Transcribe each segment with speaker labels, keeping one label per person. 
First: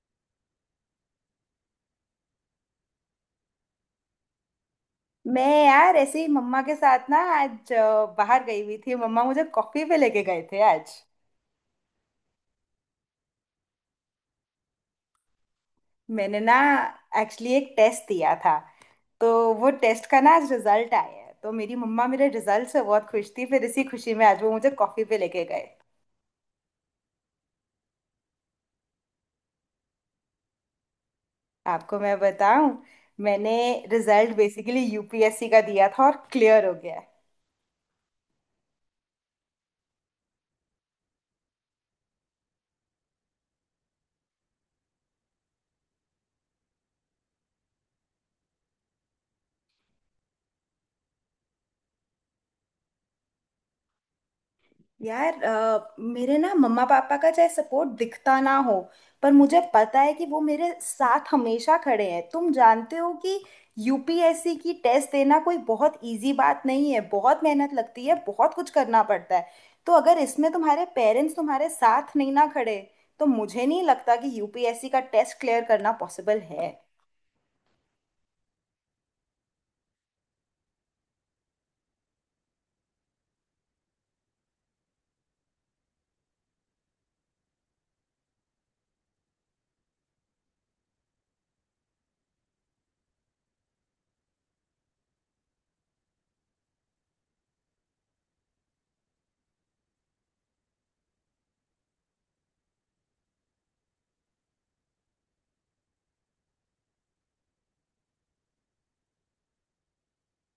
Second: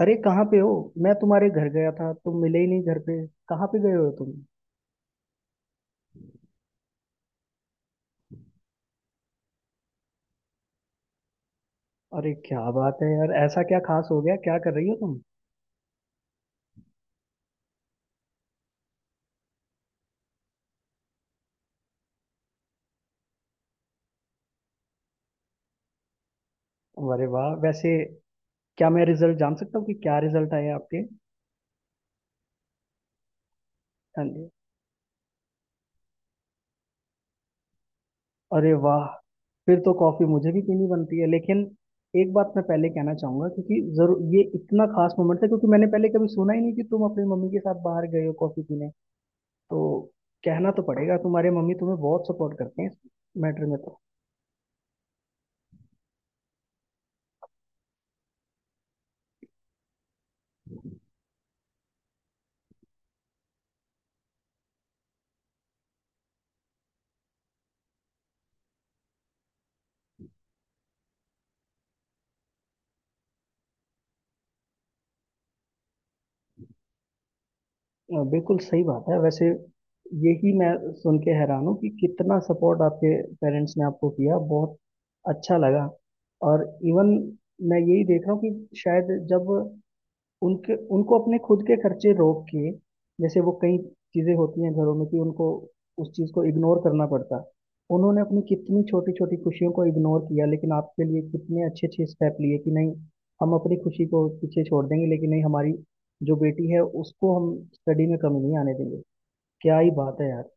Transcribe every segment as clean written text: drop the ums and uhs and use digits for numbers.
Speaker 1: अरे कहाँ पे हो। मैं तुम्हारे घर गया था, तुम मिले ही नहीं घर पे। कहाँ पे गए हो तुम?
Speaker 2: मैं यार ऐसे ही मम्मा के साथ ना आज बाहर गई हुई थी। मम्मा मुझे कॉफी पे लेके गए थे आज।
Speaker 1: अरे क्या बात है यार, ऐसा क्या खास हो गया, क्या कर रही हो तुम?
Speaker 2: मैंने ना एक्चुअली एक टेस्ट दिया था। तो वो टेस्ट का ना आज रिजल्ट आया है। तो मेरी मम्मा मेरे रिजल्ट से बहुत खुश थी। फिर इसी खुशी में आज वो मुझे कॉफी पे लेके गए।
Speaker 1: अरे वाह, वैसे क्या मैं रिजल्ट जान सकता हूँ कि क्या रिजल्ट आए आपके?
Speaker 2: आपको मैं बताऊं, मैंने
Speaker 1: हाँ
Speaker 2: रिजल्ट
Speaker 1: जी।
Speaker 2: बेसिकली यूपीएससी का दिया था और क्लियर हो गया है।
Speaker 1: अरे वाह, फिर तो कॉफी मुझे भी पीनी बनती है। लेकिन एक बात मैं पहले कहना चाहूंगा, क्योंकि जरूर ये इतना खास मोमेंट है क्योंकि मैंने पहले कभी सुना ही नहीं कि तुम अपनी मम्मी के साथ बाहर गए हो कॉफी पीने। तो कहना तो पड़ेगा, तुम्हारे मम्मी तुम्हें बहुत सपोर्ट करते हैं इस मैटर में।
Speaker 2: यार मेरे ना मम्मा पापा का चाहे सपोर्ट दिखता ना हो, पर मुझे पता है कि वो मेरे साथ हमेशा खड़े हैं। तुम जानते हो कि यूपीएससी की टेस्ट देना कोई बहुत इजी बात नहीं है। बहुत मेहनत लगती है, बहुत कुछ करना पड़ता है। तो अगर इसमें तुम्हारे पेरेंट्स तुम्हारे साथ नहीं ना खड़े, तो मुझे नहीं लगता कि यूपीएससी का टेस्ट क्लियर करना पॉसिबल है।
Speaker 1: बिल्कुल सही बात है। वैसे यही मैं सुन के हैरान हूँ कि कितना सपोर्ट आपके पेरेंट्स ने आपको किया। बहुत अच्छा लगा। और इवन मैं यही देख रहा हूँ कि शायद जब उनके उनको अपने खुद के खर्चे रोक के, जैसे वो कई चीजें होती हैं घरों में कि उनको उस चीज को इग्नोर करना पड़ता, उन्होंने अपनी कितनी छोटी छोटी खुशियों को इग्नोर किया लेकिन आपके लिए कितने अच्छे अच्छे स्टेप लिए कि नहीं, हम अपनी खुशी को पीछे छोड़ देंगे लेकिन नहीं, हमारी जो बेटी है उसको हम स्टडी में कमी नहीं आने देंगे। क्या ही बात है यार।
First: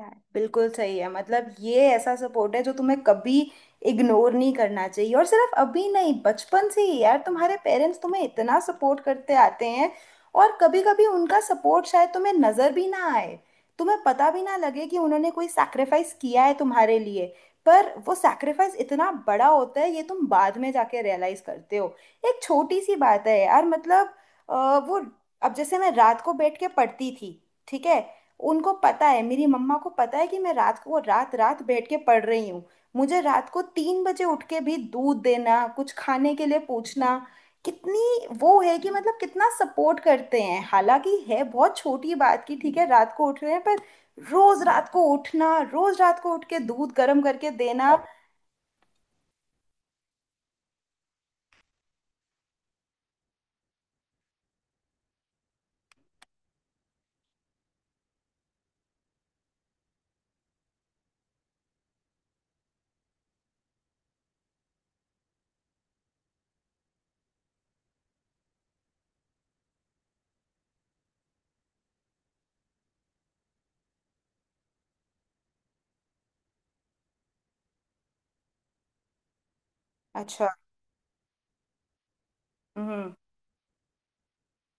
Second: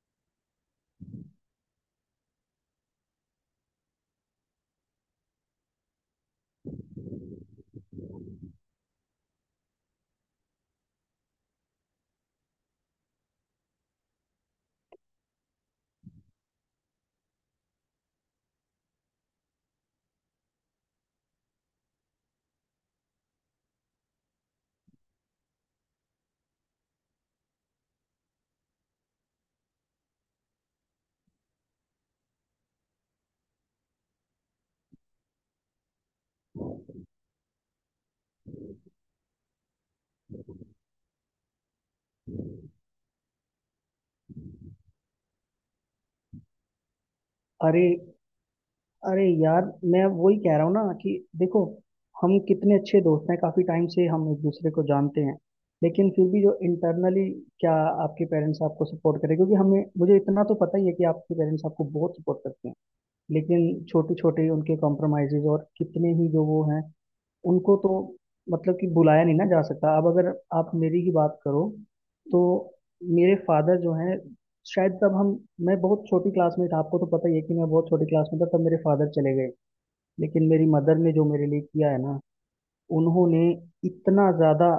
Speaker 2: है। बिल्कुल सही है। मतलब ये ऐसा सपोर्ट है जो तुम्हें कभी इग्नोर नहीं करना चाहिए। और सिर्फ अभी नहीं, बचपन से ही यार तुम्हारे पेरेंट्स तुम्हें इतना सपोर्ट करते आते हैं। और कभी कभी उनका सपोर्ट शायद तुम्हें नजर भी ना आए, तुम्हें पता भी ना लगे कि उन्होंने कोई सैक्रिफाइस किया है तुम्हारे लिए। पर वो सैक्रिफाइस इतना बड़ा होता है, ये तुम बाद में जाके रियलाइज करते हो। एक छोटी सी बात है यार, मतलब अ, वो, अब जैसे मैं रात को बैठ के पढ़ती थी, ठीक है। उनको पता है, मेरी मम्मा को पता है कि मैं रात को रात रात बैठ के पढ़ रही हूँ। मुझे रात को 3 बजे उठ के भी दूध देना, कुछ खाने के लिए पूछना। कितनी वो है कि, मतलब, कितना सपोर्ट करते हैं। हालांकि है बहुत छोटी बात की, ठीक है, रात को उठ रहे हैं, पर। रोज रात को उठना, रोज रात को उठ के दूध गर्म करके
Speaker 1: अरे,
Speaker 2: देना।
Speaker 1: अरे यार, मैं वही कह रहा हूँ ना कि देखो, हम कितने अच्छे दोस्त हैं, काफी टाइम से हम एक दूसरे को जानते हैं लेकिन फिर भी जो इंटरनली क्या आपके पेरेंट्स आपको सपोर्ट करें, क्योंकि हमें मुझे इतना तो पता ही है कि आपके पेरेंट्स आपको बहुत सपोर्ट करते हैं। लेकिन छोटे छोटे उनके कॉम्प्रोमाइजेज और कितने ही जो वो हैं, उनको तो मतलब कि बुलाया नहीं ना जा सकता। अब अगर आप मेरी ही बात करो तो मेरे फादर जो हैं, शायद तब हम, मैं बहुत छोटी क्लास में था, आपको तो पता ही है कि मैं बहुत छोटी क्लास में था तब मेरे फादर चले गए। लेकिन
Speaker 2: अच्छा।
Speaker 1: मेरी मदर ने जो मेरे लिए किया है ना,
Speaker 2: हम्म।
Speaker 1: उन्होंने इतना ज़्यादा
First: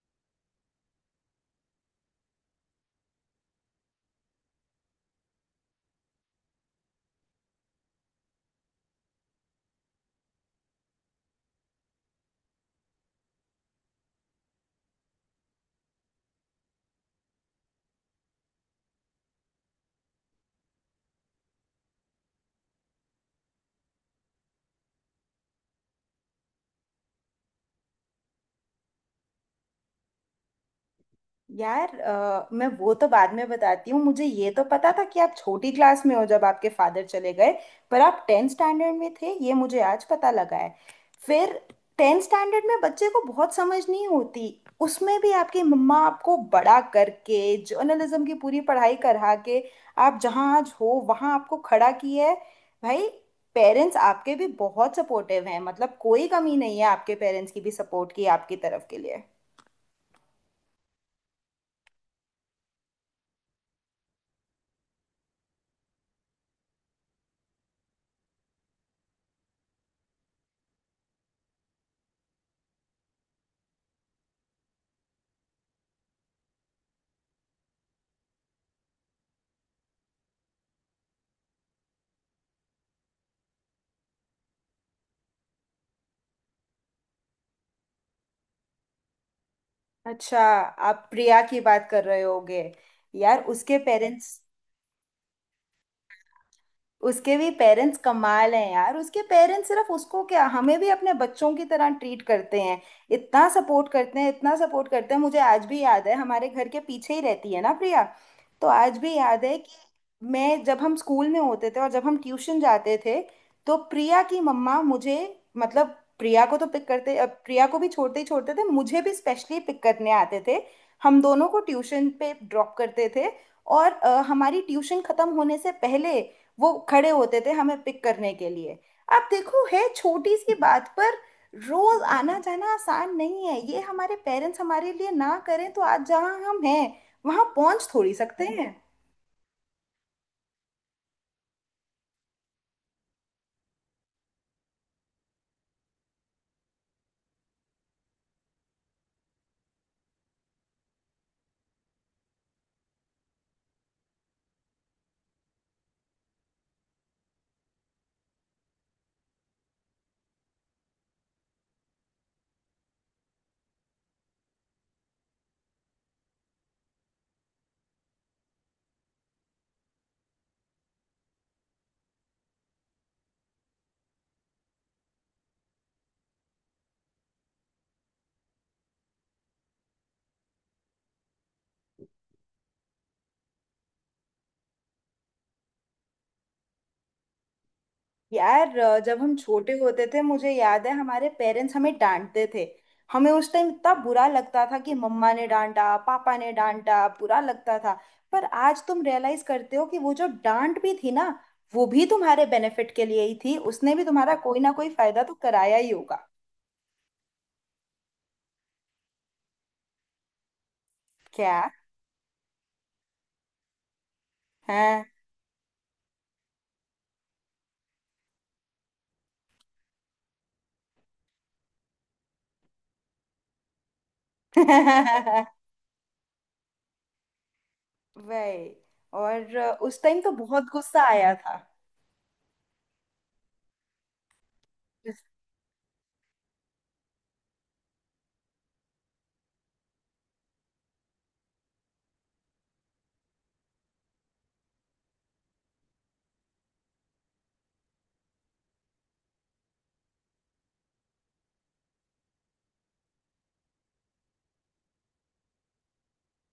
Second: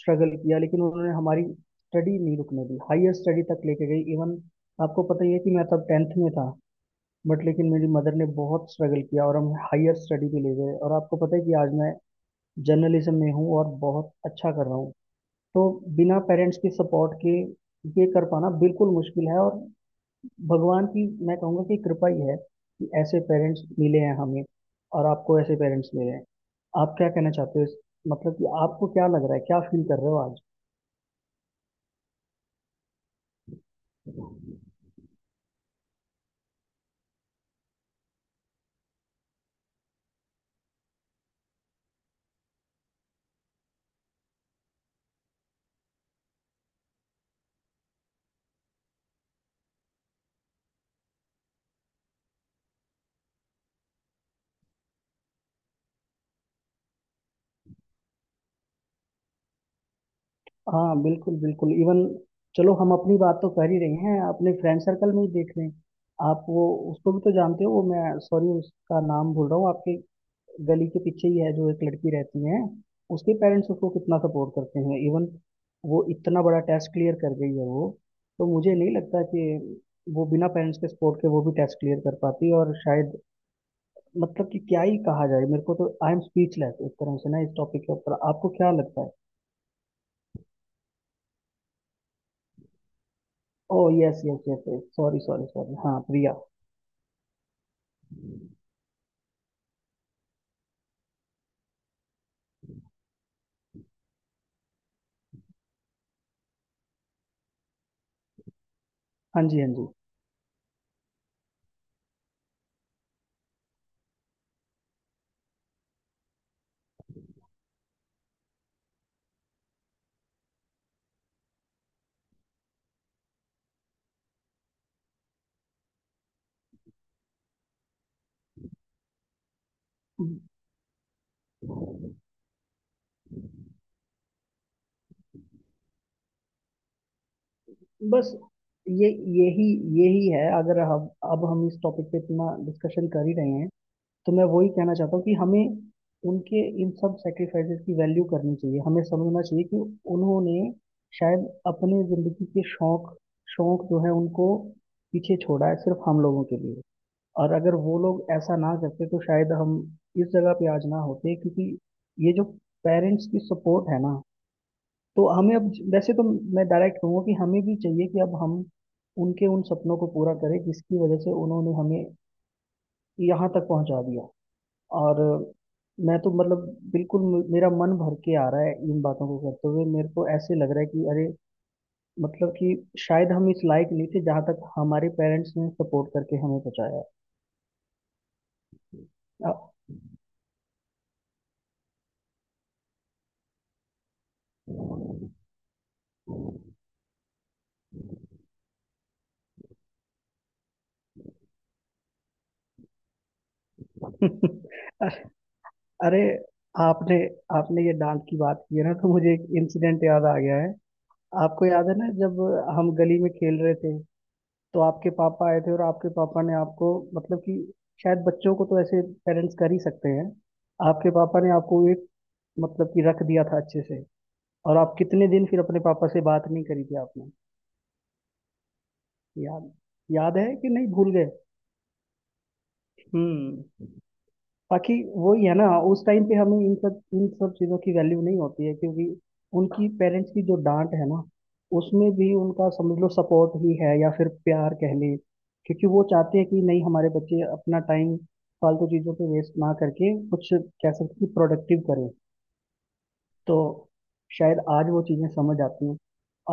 Speaker 1: स्ट्रगल किया लेकिन उन्होंने हमारी स्टडी नहीं रुकने दी, हायर स्टडी तक लेके गई। इवन आपको पता ही है कि मैं तब टेंथ में था। बट लेकिन मेरी मदर ने बहुत स्ट्रगल किया और हम हायर स्टडी पे ले गए और आपको पता है कि आज मैं जर्नलिज्म में हूँ और बहुत अच्छा कर रहा हूँ। तो बिना पेरेंट्स के सपोर्ट के ये कर पाना बिल्कुल मुश्किल है। और भगवान की मैं कहूँगा कि कृपा ही है कि ऐसे पेरेंट्स मिले हैं हमें, और आपको ऐसे पेरेंट्स मिले हैं। आप क्या कहना चाहते हो इस-, मतलब कि आपको क्या लग रहा है, क्या फील कर रहे हो आज?
Speaker 2: यार मैं वो तो बाद में बताती हूँ। मुझे ये तो पता था कि आप छोटी क्लास में हो जब आपके फादर चले गए। पर आप टेंथ स्टैंडर्ड में थे, ये मुझे आज पता लगा है। फिर, टेंथ स्टैंडर्ड में बच्चे को बहुत समझ नहीं होती। उसमें भी आपकी मम्मा आपको बड़ा करके, जर्नलिज्म की पूरी पढ़ाई करा के, आप जहाँ आज हो वहाँ आपको खड़ा किया है। भाई, पेरेंट्स आपके भी बहुत सपोर्टिव हैं। मतलब कोई कमी नहीं है आपके पेरेंट्स की भी सपोर्ट की, आपकी तरफ के लिए।
Speaker 1: हाँ बिल्कुल बिल्कुल। इवन चलो हम अपनी बात तो कर ही रहे हैं, अपने फ्रेंड सर्कल में ही देख लें। आप वो, उसको भी तो जानते हो वो, मैं सॉरी उसका नाम भूल रहा हूँ, आपके गली के पीछे ही है जो एक लड़की रहती है, उसके पेरेंट्स उसको कितना सपोर्ट करते हैं। इवन वो इतना बड़ा टेस्ट क्लियर कर गई है वो। तो मुझे नहीं लगता कि वो बिना पेरेंट्स के सपोर्ट के वो भी टेस्ट क्लियर कर पाती। और शायद, मतलब कि क्या ही कहा जाए, मेरे को तो आई एम स्पीचलेस एक तरह से ना इस टॉपिक के ऊपर। आपको क्या लगता है?
Speaker 2: अच्छा, आप प्रिया की बात कर रहे होगे। यार
Speaker 1: ओ yes yes yes, sorry sorry sorry, हाँ प्रिया।
Speaker 2: उसके भी पेरेंट्स कमाल हैं। यार उसके पेरेंट्स सिर्फ उसको क्या, हमें भी अपने बच्चों की तरह ट्रीट करते हैं। इतना सपोर्ट करते हैं, इतना सपोर्ट करते हैं। मुझे आज भी याद है, हमारे घर के पीछे ही रहती है ना प्रिया। तो आज भी याद
Speaker 1: हाँ
Speaker 2: है
Speaker 1: जी, हाँ
Speaker 2: कि
Speaker 1: जी।
Speaker 2: मैं जब हम स्कूल में होते थे, और जब हम ट्यूशन जाते थे, तो प्रिया की मम्मा मुझे, मतलब प्रिया को तो पिक करते, प्रिया को भी छोड़ते ही छोड़ते थे, मुझे भी स्पेशली पिक करने आते थे। हम दोनों को ट्यूशन पे ड्रॉप करते थे। और हमारी ट्यूशन खत्म होने से पहले वो खड़े होते थे हमें पिक करने के लिए। आप देखो, है छोटी सी बात, पर रोज आना जाना आसान नहीं है। ये हमारे पेरेंट्स हमारे लिए ना करें, तो आज जहाँ हम हैं वहां पहुंच थोड़ी
Speaker 1: बस
Speaker 2: सकते हैं।
Speaker 1: ये, यही, यही है। अगर हम अब हम इस टॉपिक पे इतना डिस्कशन कर ही रहे हैं तो मैं वही कहना चाहता हूँ कि हमें उनके इन सब सेक्रीफाइसेस की वैल्यू करनी चाहिए, हमें समझना चाहिए कि उन्होंने शायद अपनी जिंदगी के शौक शौक जो है उनको पीछे छोड़ा है सिर्फ हम लोगों के लिए। और अगर वो लोग ऐसा ना करते तो शायद हम इस जगह पे आज ना होते, क्योंकि ये जो पेरेंट्स की सपोर्ट है ना, तो हमें अब वैसे तो, मैं डायरेक्ट कहूँगा कि हमें भी चाहिए कि अब हम उनके उन सपनों को पूरा करें जिसकी वजह से उन्होंने हमें यहाँ तक पहुँचा दिया। और मैं तो मतलब बिल्कुल मेरा मन भर के आ रहा है इन बातों को करते हुए, मेरे को ऐसे लग रहा है कि अरे, मतलब कि शायद हम इस लायक नहीं थे जहाँ तक हमारे पेरेंट्स ने सपोर्ट करके हमें पहुँचाया।
Speaker 2: यार जब हम छोटे
Speaker 1: अ-
Speaker 2: होते थे, मुझे याद है हमारे पेरेंट्स हमें डांटते थे। हमें उस टाइम इतना बुरा लगता था कि मम्मा ने डांटा, पापा ने डांटा, बुरा लगता था। पर आज तुम रियलाइज करते हो कि वो जो डांट भी थी ना, वो भी तुम्हारे बेनिफिट के लिए ही थी। उसने भी तुम्हारा कोई ना कोई फायदा तो कराया ही
Speaker 1: अरे,
Speaker 2: होगा।
Speaker 1: आपने आपने ये डांट की बात की है ना, तो मुझे एक इंसिडेंट याद आ गया है।
Speaker 2: क्या?
Speaker 1: आपको याद है ना जब हम गली में खेल रहे थे, तो
Speaker 2: है।
Speaker 1: आपके पापा आए थे और आपके पापा ने आपको, मतलब कि शायद बच्चों को तो ऐसे पेरेंट्स कर ही सकते हैं, आपके पापा ने आपको एक, मतलब कि रख दिया था अच्छे से। और आप कितने दिन फिर अपने पापा से बात नहीं करी थी आपने?
Speaker 2: वही। और
Speaker 1: याद,
Speaker 2: उस टाइम तो
Speaker 1: याद है
Speaker 2: बहुत
Speaker 1: कि नहीं,
Speaker 2: गुस्सा
Speaker 1: भूल गए?
Speaker 2: आया था।
Speaker 1: हम्म। बाकी वही है ना, उस टाइम पे हमें इन सब चीज़ों की वैल्यू नहीं होती है, क्योंकि उनकी पेरेंट्स की जो डांट है ना, उसमें भी उनका समझ लो सपोर्ट ही है, या फिर प्यार कह ले, क्योंकि वो चाहते हैं कि नहीं, हमारे बच्चे अपना टाइम फालतू चीज़ों पे वेस्ट ना करके, कुछ कह सकते हैं कि प्रोडक्टिव करें। तो शायद आज वो चीज़ें समझ आती हैं।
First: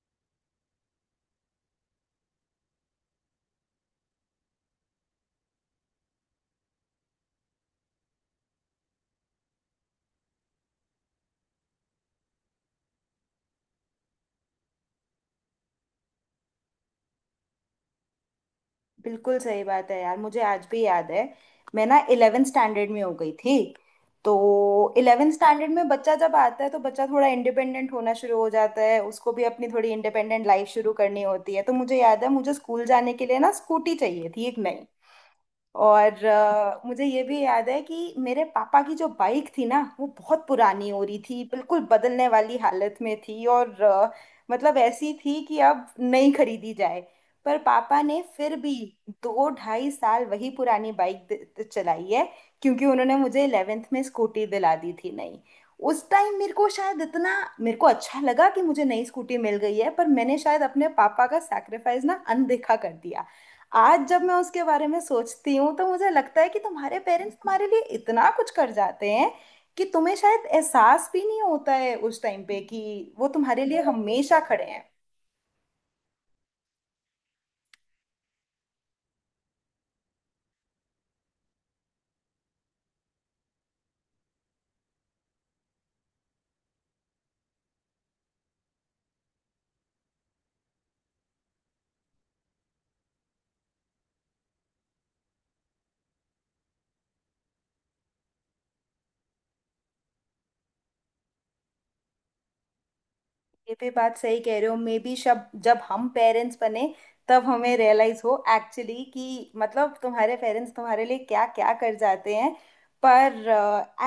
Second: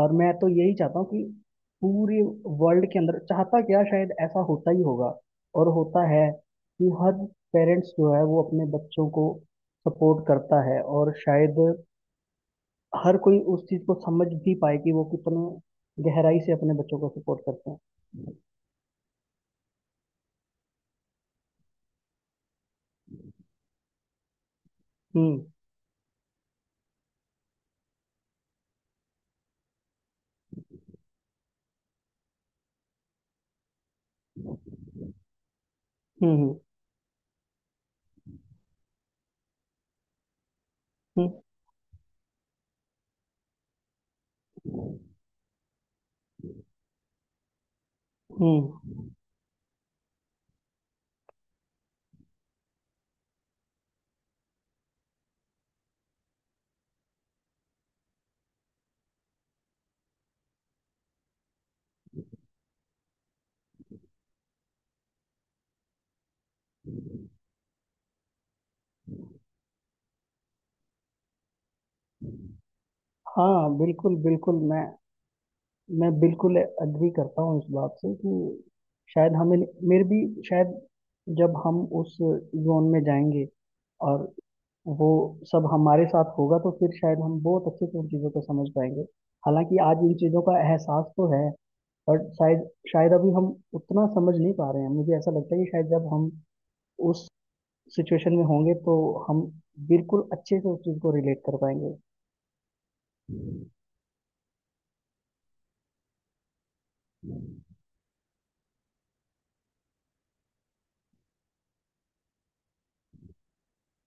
Speaker 1: और मैं तो यही चाहता हूँ कि पूरे वर्ल्ड के अंदर, चाहता क्या शायद ऐसा होता ही होगा और होता है, कि हर पेरेंट्स जो है वो अपने बच्चों को सपोर्ट करता है, और शायद हर कोई उस चीज़ को समझ भी पाए कि वो कितने गहराई से अपने बच्चों को सपोर्ट करते हैं।
Speaker 2: बिल्कुल सही बात है यार। मुझे आज भी याद है, मैं ना इलेवेंथ स्टैंडर्ड में हो गई थी। तो इलेवेंथ
Speaker 1: हम्म
Speaker 2: स्टैंडर्ड में बच्चा जब आता है, तो बच्चा थोड़ा इंडिपेंडेंट होना शुरू हो जाता है। उसको भी अपनी थोड़ी इंडिपेंडेंट लाइफ शुरू करनी होती है। तो मुझे याद है, मुझे स्कूल जाने के लिए ना स्कूटी चाहिए थी, एक नई। और
Speaker 1: हम्म
Speaker 2: मुझे ये भी याद है कि मेरे पापा की जो बाइक थी ना, वो बहुत पुरानी हो रही
Speaker 1: हम्म
Speaker 2: थी, बिल्कुल बदलने वाली हालत में थी। और मतलब ऐसी थी कि अब नहीं खरीदी जाए। पर पापा ने फिर
Speaker 1: हम्म
Speaker 2: भी
Speaker 1: हम्म।
Speaker 2: दो ढाई साल वही पुरानी बाइक चलाई है। क्योंकि उन्होंने मुझे 11th में स्कूटी दिला दी थी, नई। उस टाइम मेरे को अच्छा लगा कि मुझे नई स्कूटी मिल गई है। पर मैंने शायद अपने पापा का सैक्रिफाइस ना अनदेखा कर दिया। आज जब मैं उसके बारे में सोचती हूँ, तो मुझे लगता है कि तुम्हारे पेरेंट्स तुम्हारे लिए इतना कुछ कर जाते हैं, कि तुम्हें शायद एहसास भी नहीं होता है उस टाइम पे कि वो तुम्हारे
Speaker 1: हाँ
Speaker 2: लिए
Speaker 1: बिल्कुल
Speaker 2: हमेशा
Speaker 1: बिल्कुल।
Speaker 2: खड़े हैं।
Speaker 1: मैं बिल्कुल अग्री करता हूँ इस बात से कि शायद हमें, मेरे भी शायद, जब हम उस जोन में जाएंगे और वो सब हमारे साथ होगा तो फिर शायद हम बहुत अच्छे से उन चीज़ों को समझ पाएंगे। हालांकि आज इन चीज़ों का एहसास तो है, बट शायद, शायद अभी हम उतना समझ नहीं पा रहे हैं। मुझे ऐसा लगता है कि शायद जब हम उस सिचुएशन में होंगे तो हम बिल्कुल अच्छे से उस चीज़ को रिलेट कर पाएंगे।
Speaker 2: ये भी बात सही कह रहे हो। मे बी शब जब हम पेरेंट्स बने, तब हमें रियलाइज हो एक्चुअली कि, मतलब, तुम्हारे पेरेंट्स तुम्हारे लिए क्या क्या कर जाते हैं। पर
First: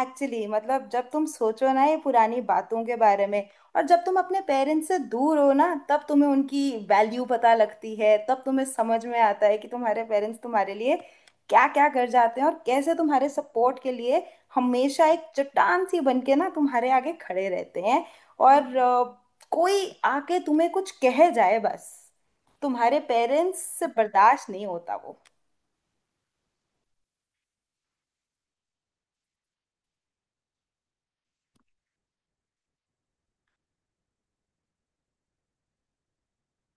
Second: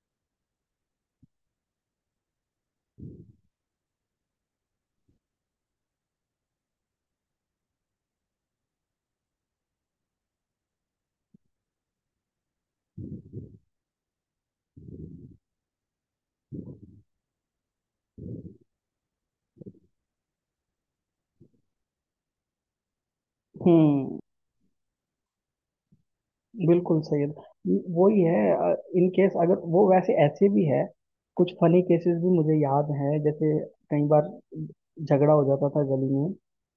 Speaker 2: एक्चुअली मतलब, जब तुम सोचो ना ये पुरानी बातों के बारे में, और जब तुम अपने पेरेंट्स से दूर हो ना, तब तुम्हें उनकी वैल्यू पता लगती है। तब तुम्हें समझ में आता है कि तुम्हारे पेरेंट्स तुम्हारे लिए क्या क्या कर जाते हैं, और कैसे तुम्हारे सपोर्ट के लिए हमेशा एक चट्टान सी बन के ना तुम्हारे आगे खड़े रहते हैं। और कोई आके तुम्हें कुछ कह जाए, बस तुम्हारे पेरेंट्स से
Speaker 1: हम्म,
Speaker 2: बर्दाश्त नहीं होता वो।
Speaker 1: बिल्कुल सही है। वही है। इन केस अगर वो, वैसे ऐसे भी है कुछ फनी केसेस भी मुझे याद हैं। जैसे कई बार झगड़ा हो जाता था गली में,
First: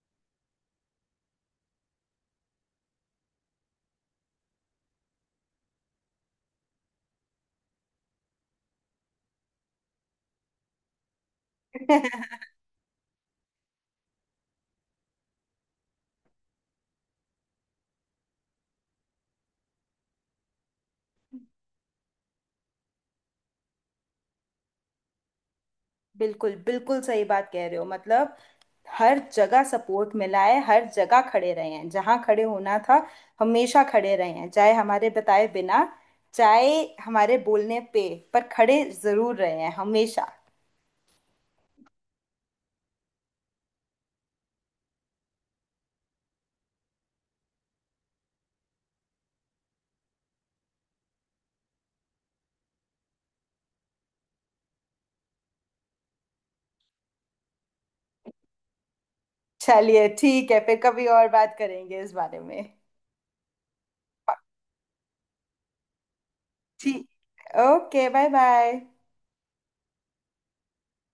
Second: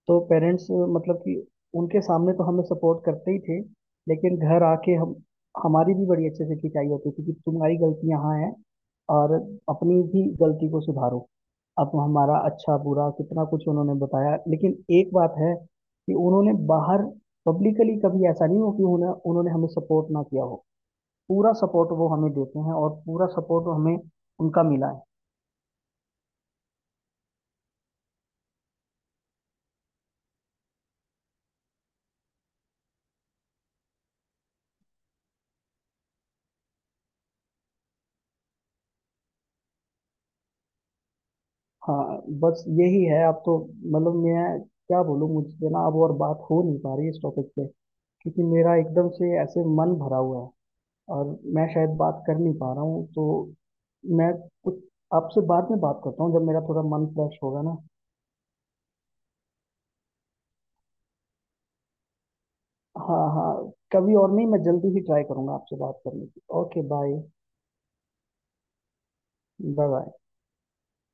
Speaker 1: तो पेरेंट्स मतलब कि उनके सामने तो हमें सपोर्ट करते ही थे, लेकिन घर आके हम, हमारी भी बड़ी अच्छे से खिंचाई होती थी कि तुम्हारी गलती यहाँ है, और अपनी भी गलती को सुधारो। अब हमारा अच्छा बुरा कितना कुछ उन्होंने बताया, लेकिन एक बात है कि उन्होंने बाहर पब्लिकली कभी ऐसा नहीं हो कि उन्हें उन्होंने हमें सपोर्ट ना किया हो। पूरा सपोर्ट वो हमें देते हैं और पूरा सपोर्ट हमें उनका मिला है।
Speaker 2: बिल्कुल, बिल्कुल सही बात कह रहे हो, मतलब, हर जगह सपोर्ट मिला है, हर जगह खड़े रहे हैं जहाँ खड़े होना था। हमेशा खड़े रहे हैं, चाहे हमारे बताए बिना, चाहे हमारे बोलने पे, पर खड़े जरूर रहे हैं हमेशा।
Speaker 1: हाँ, बस यही है अब तो। मतलब मैं क्या बोलूँ, मुझसे ना अब और बात हो नहीं पा रही इस टॉपिक पे, क्योंकि मेरा एकदम से ऐसे मन भरा हुआ है और मैं शायद बात कर नहीं पा रहा हूँ। तो मैं कुछ आपसे बाद में बात करता हूँ, जब मेरा थोड़ा मन फ्रेश होगा ना।
Speaker 2: चलिए ठीक है, फिर कभी और बात करेंगे इस बारे में।
Speaker 1: हाँ हाँ, कभी और नहीं, मैं जल्दी ही ट्राई करूंगा आपसे बात करने की। Okay bye.
Speaker 2: ठीक। Okay, bye bye.
Speaker 1: Bye bye.